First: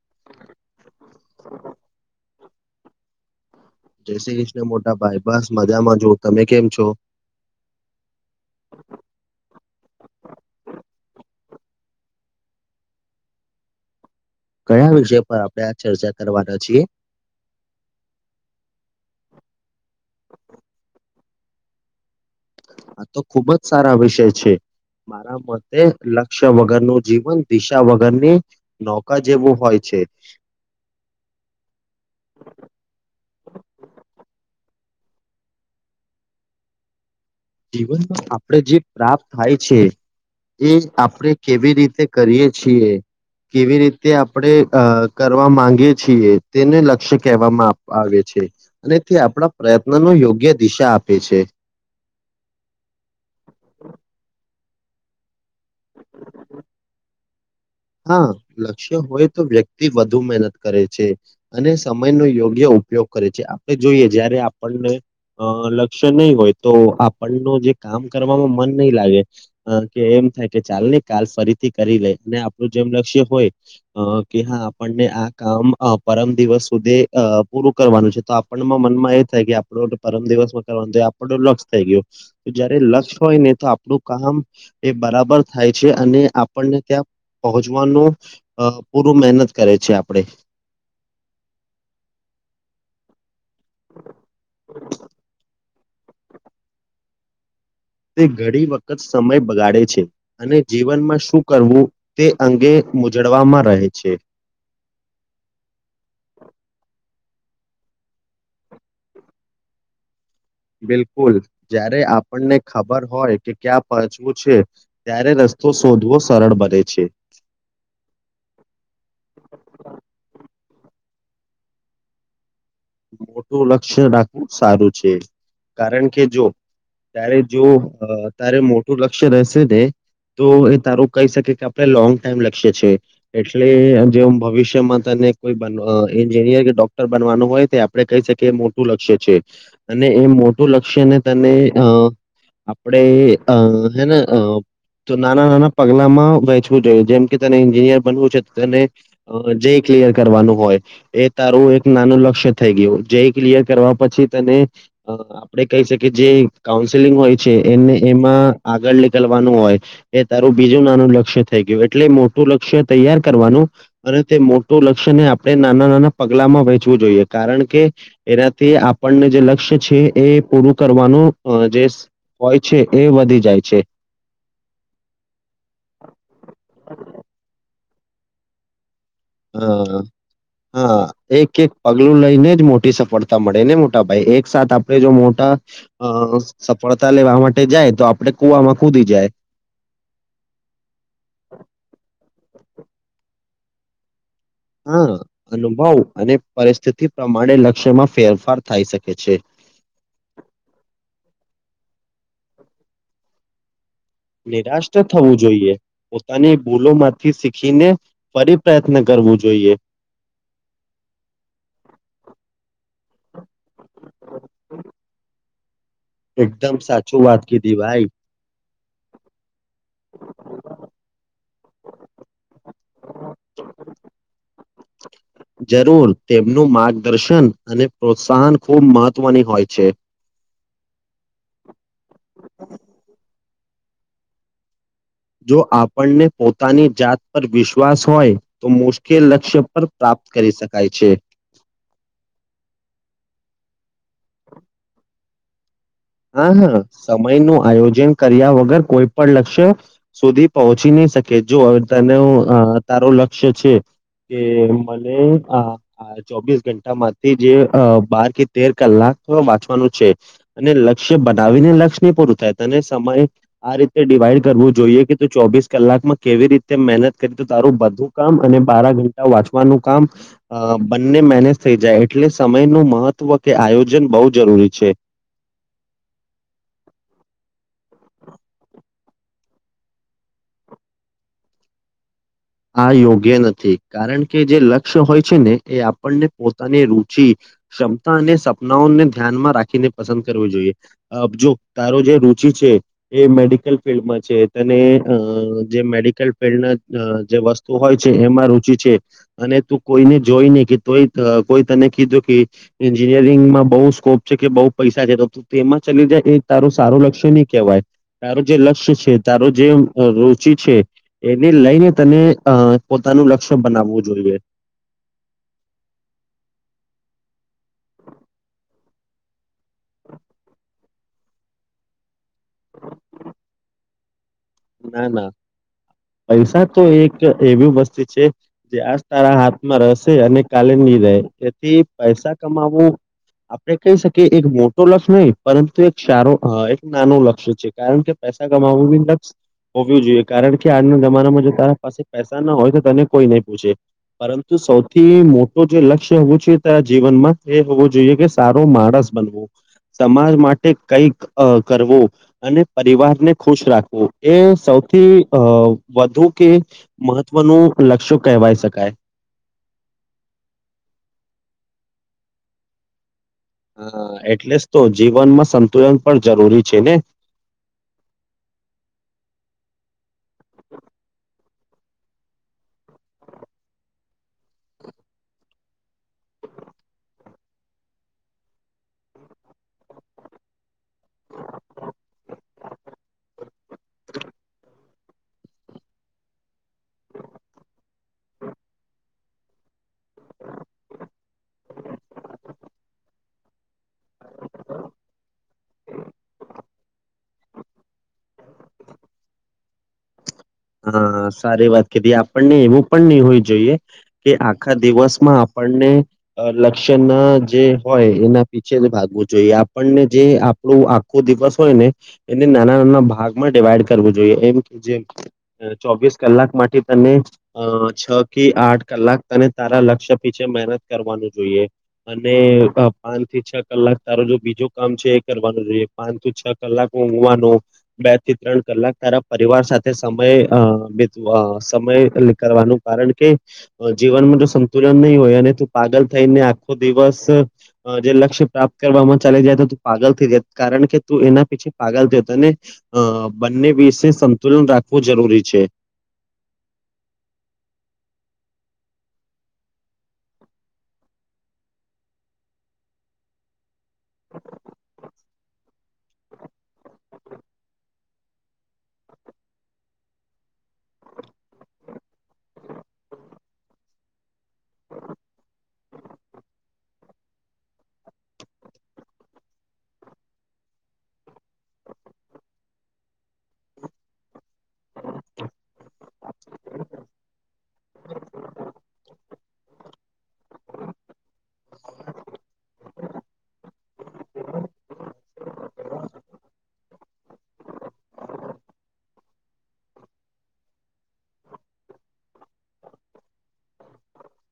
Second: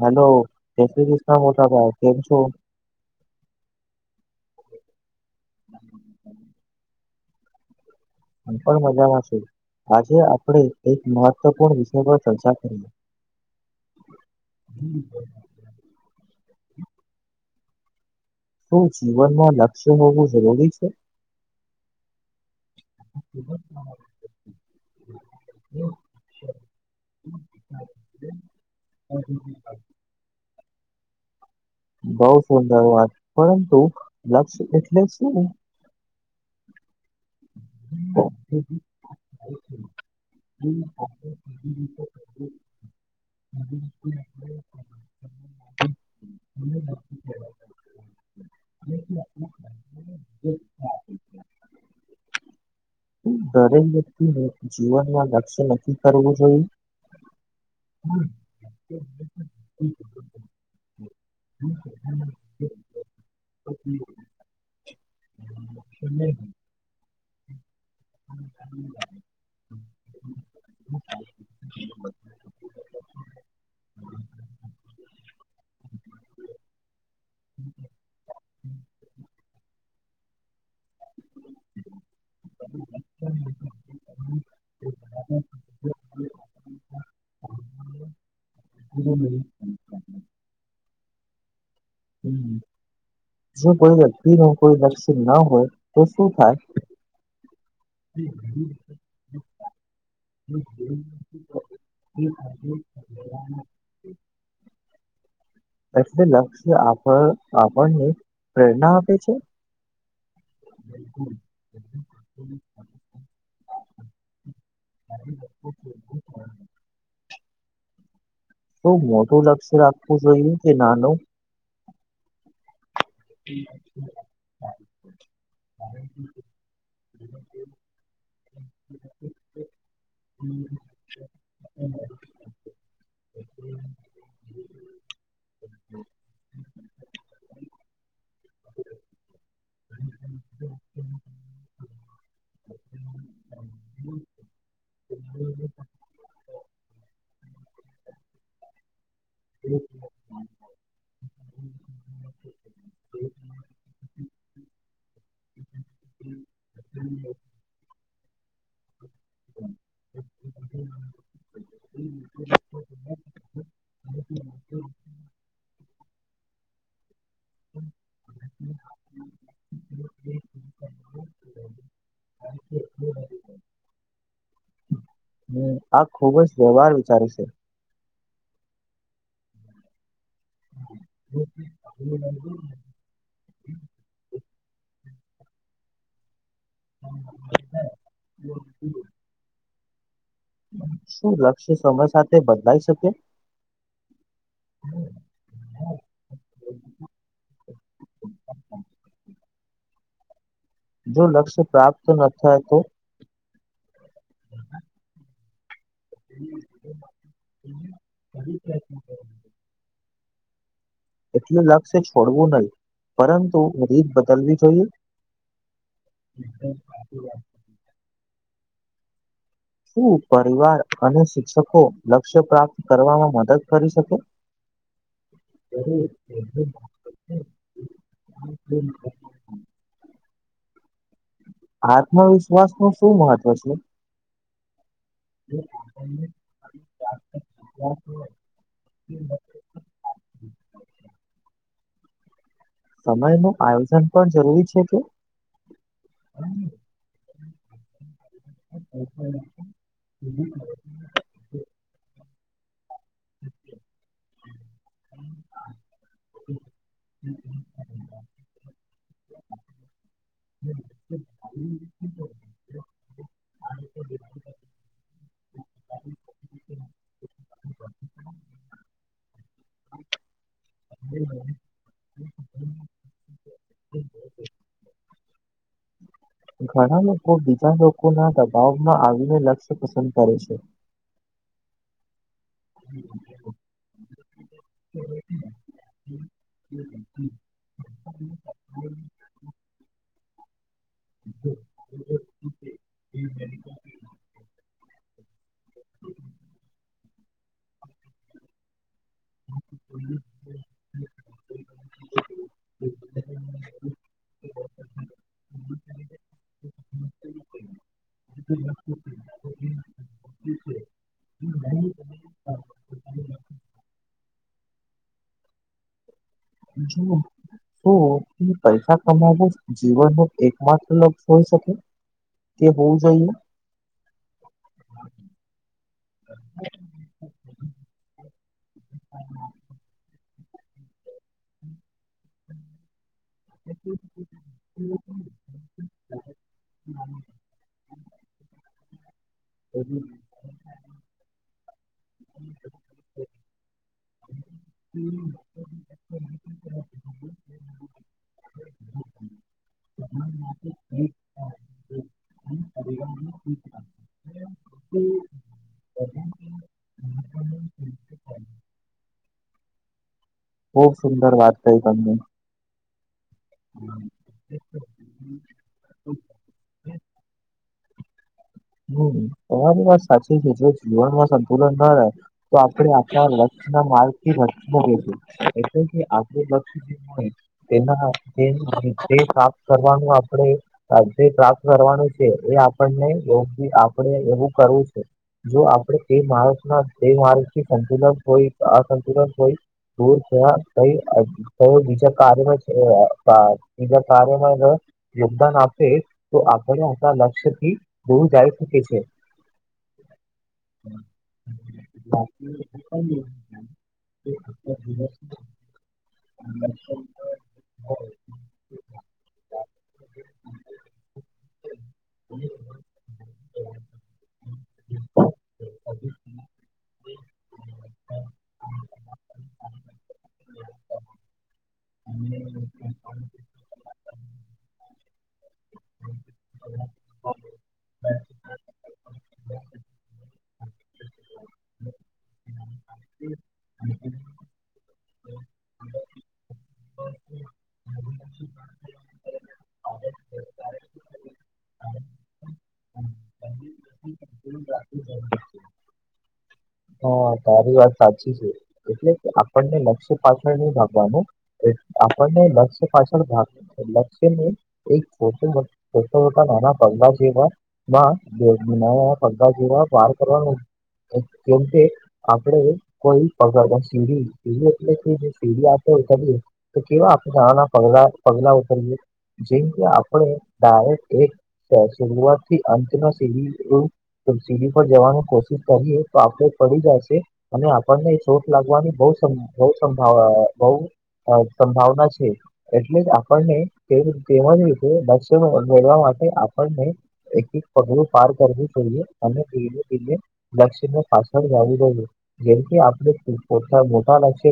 Hello જય શ્રી કૃષ્ણના મોટાભાઈ કેમ છો? જય શ્રી કૃષ્ણ મોટા ભાઈ બસ મજામાં જોુ તમે કેમ છો? પણ મજામાં છું, આજે આપણે એક મહત્વપૂર્ણ વિષય પર ચર્ચા કરી. [unintelligible] કયા વિષય પર આપડણે આ ચર્ચા કરવાના છીએ? શું જીવનમાં લક્ષ્ય હોવું જરૂરી છે? આ તો ખુબ જ સારા વિષય છે. મારા મતે લક્ષ્ય વગરનું જીવન દિશા વગરની નૌકા જેવું હોય છે. બઉ સુંદર વાત, પરંતુ લક્ષ્ય એટલે શું? જીવનમાં આપણેે જે પ્રાપ્ત થાય છે, એ આપણે કેવી રીતે કરીએ છીએ. કેવી રીતે આપણે અ કરવા માંગીએ છીએ તેને લક્ષ્ય કહેવામાં આવે છે. અનેથી આપણા પ્રયત્ન નો યોગ્ય દિશા આપે છે. દરેક વ્યક્તિને જીવનમાં લક્ષ્ય ન કરવું જોઈએ. હા લક્ષ્ય હોય તો વ્યક્તિ વધુ મહેનત કરે છે. અને સમયનો યોગ્ય ઉપયોગ કરે છે આપણે જોઈએ જયારે આપણને, લક્ષ્ય નહીં હોય તો આપણ ન જે કામ કરવાવામાં મન નહી લાગે, કે એમ થાય કે ચાલ ને કાલ ફરીથી કરી લે અને જેમ લક્ષ્ય હોય. અ કે હા આપણને આ કામ પરમ દિવસ સુધી પૂરું કરવાનું છે તો આપ મનમાં એ થાય કે આપણો પરમ દિવસમાં કરવા આપણ લક્ષ થઈ ગયો, જયારે લક્ષ હોય ને તો આપણું કામ, એ બરાબર થાય છે અને આપણને ત્યાં પહોંચવાનું, પૂરું મહેનત કરે છે આપડે. હ જો કોઈ વ્યક્તિ નું કોઈ નકસી ના હોય. તો શું થાય? તે ઘણી વખત સમય બગાડે છે. અને જીવનમાં શું કરવું, તે અંગે મજળવામાં રહે છે. એટલે લક્ષ્ય આપ આપણને પ્રેરણા આપે છે? બિલકુલ, જ્યારે આપણને ખબર હોય કે ક્યાં પહચવું છે. ત્યારે રસ્તો શોધવો સરળ બને છે. તો મોટું લક્ષ્ય રાખવું જોઈએ કે નાનું? મોટું લક્ષ્ય રાખવું સારું છે, કારણ કે જો. ત્યારે જો તારે મોટું લક્ષ્ય રહેશે ને. તો એ તારું કહી શકે કે આપણે લોંગ ટાઈમ લક્ષ્ય છે. એટલે જે ભવિષ્યમાં તને કોઈ એન્જિનિયર કે ડોક્ટર બનવાનું હોય. આપણે કહી શકીએ એ મોટું લક્ષ્ય છે, અને એ મોટું લક્ષ્યને તને અ આપડે અ હેને અ તો નાના નાના પગલામાં વહેચવું જોઈએ જેમ કે તેને એન્જિનિયર બનવું છે તેને અ જે ક્લિયર કરવાનું હોય, એ તારું એક નાનું લક્ષ્ય થઈ ગયો, જેઈ ક્લિયર કરવા પછી તને આપે કહી શકીએ જે કાઉન્સેલિંગ હોય છે એને એમાં આગળ નીકલવાનું હોય. એ તારું બીજું નાનું લક્ષ્ય થઈ ગયું એટલે મોટું લક્ષ્ય તૈયાર કરવાનું. અને તે મોટું લક્ષ્ય ને આપણે નાના નાના પગલામાં વેંચવું જોઈએ. કારણ કે, એનાથી આપણને જે લક્ષ્ય છે, એ પૂરું કરવાનું જે હોય છે એ વધી જાય છે. હ આ ખુબ જ વ્યવહાર વિચાર છે. હા હા, એક એક પગલું લઈને જ મોટી સફળતા. મળે ને મોટા ભાઈ એકસાથ આપડે જો મોટા, અ સફળતા લેવા માટે જાય તો આપડે કુવામાં કૂદી જાય. શું લક્ષ્ય સમય સાથે બદલાઈ શકે? હા! અનુભવ અને પરિસ્થિતિ પ્રમાણે લક્ષ્યમાં ફેરફાર થાય શકે છે. જો લક્ષ્ય પ્રાપ્ત ન થાય તો? નિરાશ ન થવું. જોઈએ. પોતાની ભૂલો માંથી શીખીને, ફરી પ્રયત્ન કરવું જોઈએ. એટલું લક્ષશે છોડવું નહી. પરંતુ રીત બદલવી જોઈએ? એકદમ સાચું વાત કીધી ભાઈ. શું પરિવાર અને શિક્ષકો લક્ષ્ય પ્રાપ્ત કરવામાં મદદ કરી શકે? [inaudible] જરૂર. તેમનું માર્ગદર્શન અને પ્રોત્સાહન ખુબ મહત્વની હોય છે. આત્મવિશ્વાસ નું શું મહત્વ છે જો આપણને પોતાની જાત પર વિશ્વાસ હોય તો મુશ્કેલ લક્ષ્ય પર પ્રાપ્ત કરી શકાય છે સમય નું આયોજન પણ જરૂરી છે કે હા હા સમય નું આયોજન કર્યા વગર કોઈ પણ લક્ષ્ય સુધી પહોંચી નહી શકે જો હવે તને તારું લક્ષ્ય છે કે ચોવીસ ઘંટામાં જે બાર થી તેર કલાક વાંચવાનું છે અને લક્ષ્ય બનાવીને લ પૂરું થાય ત અને સમય આ રીતે ડિવાઈડ કરવું જોઈએ કેું ચોવીસ કલાકમાં કેવી રીતે મહેનત કરી તો તારું બધું કામ અને બારા ઘંટા વાંચવાનું કામ અ બંને મેનેજ થઈ જાય એટલે સમય નું મહત્વ કે આયોજન બહુ જરૂરી છે ઘણા લોકો બીજા લોકો ના દબાવમાં આવીને લક્ષ્ય પસંદ કરે છે આ યોગ્ય નથી કારણ કે જે લક્ષ્ય હોય છે ને એ આપણને પોતાની રુચિ ક્ષમતા અને સપનાઓને ધ્યાનમાં રાખીને પસંદ કરવું જોઈએ આપજો તારો જે રુચિ છે એ મેડિકલ ફિલ્ડમાં છે તને અ જે મેડિકલ ફિલ્ડના જે વસ્તુ હોય છે એમાં રુચિ છે અને તું કોઈને જોઈ નને કેય કોઈ તને કીધું કે એન્જિનિયરિંગમાં બઉુ સ્કોપ છે કે બઉુ પૈસા છે તો તેમાં ચલી જાય એ તારું સારું લક્ષ્ય નહી કહેવાય તારો જે લક્ષ્ય છે તારો જે રુચિ છે એને લઈને તને અ પોતાનું લક્ષ્ય બનાવવું જોઈએ શું પૈસા કમાવો જીવન ન એકમાત્ર લક્ષ હોઈ શકે તે હોવું જોઈએ ના ના પૈસા તો એક એવી વસ્તી છે જે આ તારા હાથમાં રહેસે અને કાલે નહી રહે એથી પૈસા કમાવવું આપડે કહી શકીએ એક મોટ લક્ષ્ય નહીિ પરંતુ એક સારો એક નાનું લક્ષ્ય છે કારણ કે પૈસા કમાવવું બી લક્ષ હોવીું જોઈએ કારણ કે આજના જમાનામાં જો તારા પાસે પૈસા ના હોય તો તને કોઈ નહી પૂછે પરંતુ સૌથી મોટો જે લક્ષ્ય હોવું જો જીવનમાં એ હોવું જોઈએ કે સારો માણસ બનવો સમાજ માટે કઈક કરવો અને પરિવાર ને ખુશ રાખવો એ સૌથી અ વધુ કે મહત્વનું લક્ષ્ય કહેવાય શકાય ખૂબ સુંદર વાતતાય તમને હા એટલે જ તો જીવનમાં સંતુલન પણ જરૂરી છે ને હમ તમારી વાત સાચી છે જો જીવનમાં સંતુલન ના રહે તો આપડણે આણા વ ના માર્ગથી વ મશું એટલે કે આપડ તેના જે કપ કરવાનું આપણે જે ત્રાપ કરવાનું છે એ આપણને આપણેે એવું કરવું છે જો આપણે તે માણસ ના માણસથી સંતુલન હોય અસંતુલન હોય દૂર થ ક બીજા કાર્ય છે જ કાર્યમાં યોગદાન આપે તો આપને આપણા લક્ષ્ય થી દૂર જાય છે હા સારી વાત કીધી આપણને એવું પણ નહી હોય જોઈએ કે આપણા આખા દિવસ- દિવસમાં આપણને લક્ષ્ય ના જે હોય એના પીછે જ ભાગવું જોઈએ આપણને જે આપણું દિવસ હોય ને એને નાના નાના ભાગમાં ડિવાઈડ કરવું જોઈએ એમ કે જેમ અ, ચોવીસ કલાક માટે તને અ છ થી આઠ કલાક તને તારા લક્ષ્ય પીછે મહેનત કરવાનું જોઈએ અને પાન થી કલાક તારો જો બીજો કામ છે એ કરવાનું જોઈએ પાંચ થી છ કલાક ઊઘવાનું બે થી ત્રણ કલાક તારા પરિવાર સાથે સમય અ બધું સમય કરવાનું કારણ કે જીવનમાં જો સંતુલન નહી હોય અને તું પાગલ થઈને આખો દિવસ જે લક્ષ્ય પ્રાપ્ત કરવામાં ચાલી જાય તો તું પાગલ થઈ જાય કારણ કે તું એના પીછી પાગલ થત અને અ બંને વિસને સંતુલન રાખવું જરૂરી છે હા તારી વાત સાચી છે એટલે કે આપણને મ પાછળ નની ભાગવાનું આપણને લ પાછળ ભાગ લક્ષ્ય એકટટ મોટા નાના પગલા છેવા બે મહિના પગા જેવા પાર કરવાનું કેમ કે આપણે કોઈ પગાર સી એ સીડી આપે ઉતરીએ તો કેવા આપે આના પગલા પગલા ઉતરીએ જેમ કે આપણે ડાયરેક્ટ શઆત થી અંતમાં સીડી સીડી પર જવાની કોશિશ કરીએ તો આપણે પડી જશે અને આપણને ચોટ લાગવાની બ સંભાવ બ હ સંભાવના છે એટલે જ આપણને તેમજ રીતેસ્ય મેળવા માટે આપણને એક એક પગડું પાર કરવું જોઈએ અને પ પને લક્ષ પાછળ જ દઈએ જેથી આપણે મોટાક્ષ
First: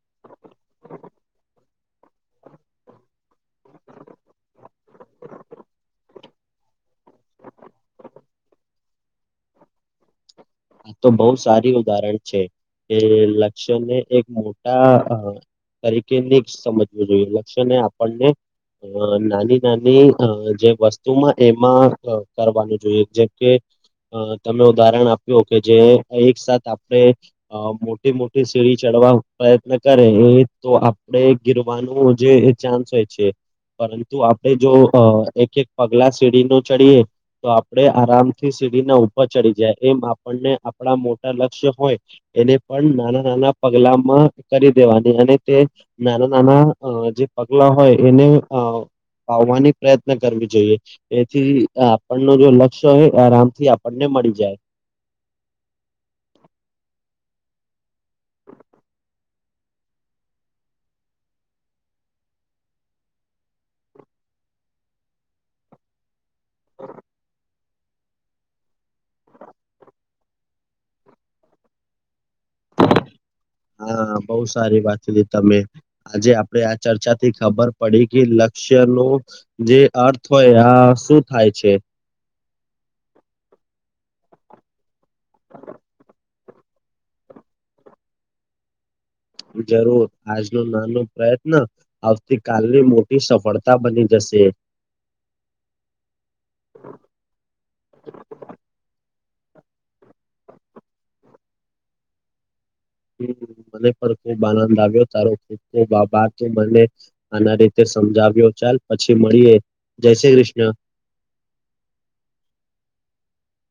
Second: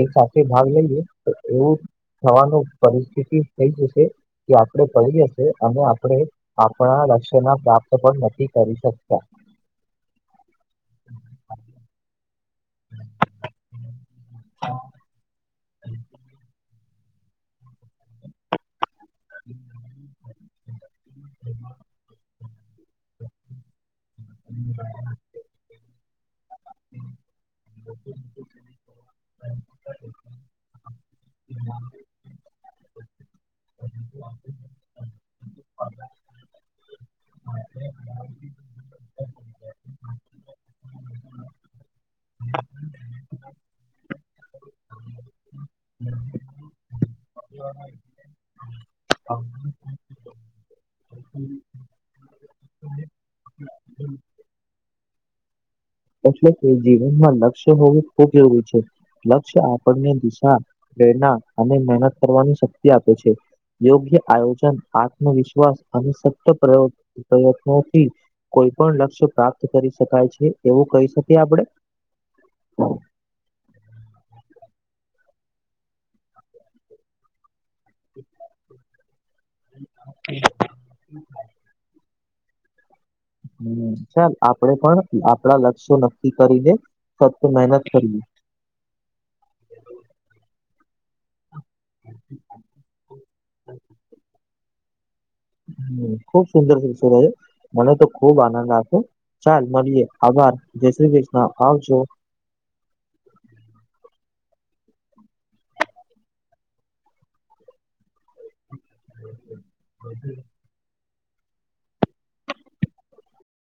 એક સાથે ભાગ લઈએ તો એવું થવાનું પરિસ્થિતિ થઈ જશે કે આપણે પડી હશે અને આપણે આપણા લક્ષ્ય ના પ્રાપ્ત પણ નથી કરી શકતા આ તો બહુ સારી ઉદાહરણ છે એ લક્ષ્યને એક મોટા તરીકે ન સમજવું જોઈએ લક્ષ્ય ને આપણને અ નાની નાની જે વસ્તુમાં એમાં કરવાનું જોઈએ જેમ કે તમે ઉદાહરણ આપ્યું કે જે એકસાથ આપણે અ મોટી મોટી સીડી ચડવા પ્રયત્ન કરે એ તો આપણેે ગીરવાનું જે ચાન્સ હોય છે પરંતુ આપણેે જો એક એક પગલા સીડી નો ચડીએ તો આપણે આરામથી સીડીના ઉપર ચડી જાય એમ આપણને આપણા મોટા લક્ષ્ય હોય એને પણ નાના નાના પગલામાં કરી દેવાની અને તે નાના નાના જે પગલા હોય એને અ ફાવવાની પ્રયત્ન કરવી જોઈએ તેથી આપણ ન જો લક્ષ્ય હોય આરામ થી આપણને મળી જાય એટલે કે જીવનમાં લક્ષ્ય હોવું ખૂબ એવું છે લક્ષ્ય આપણને દિશા પ્રેરણા અને મહેનત કરવાની શક્તિ આપે છે યોગ્ય આયોજન આત્મવિશ્વાસ અને સ પ્રયત્નોથી કોઈ પણ લક્ષ્ય પ્રાપ્ત કરી શકાય છે એવું કહી શકીએ આપડે હા બહુ સારી વાત હતી તમે આજે આપડે આ ચર્ચા થી ખબર પડી કે લક્ષ્ય નું જે અર્થ હોય આ શું થાય છે હ ચાલ આપણેે પણ આપણા લક્ષ્યો નક્કી કરી દે સતથી મહેનત કરીએ જરૂર આજનો નાનો પ્રયત્ન આવતી કલની મોટી સફળતા બની જશે હ ખુબ સુંદર સસર છે મને તો ખુબ આનંદ આવ ચાલ મળીએ આભાર જય શ્રી કૃષ્ણ આવજો હ મને પણ ખુબ આનંદ આવ્યો તારો ખબ ખૂબ આભાર મને આના રીતે સમજાવ્યો ચાલ પછી મળીએ જય શ્રી કૃષ્ણ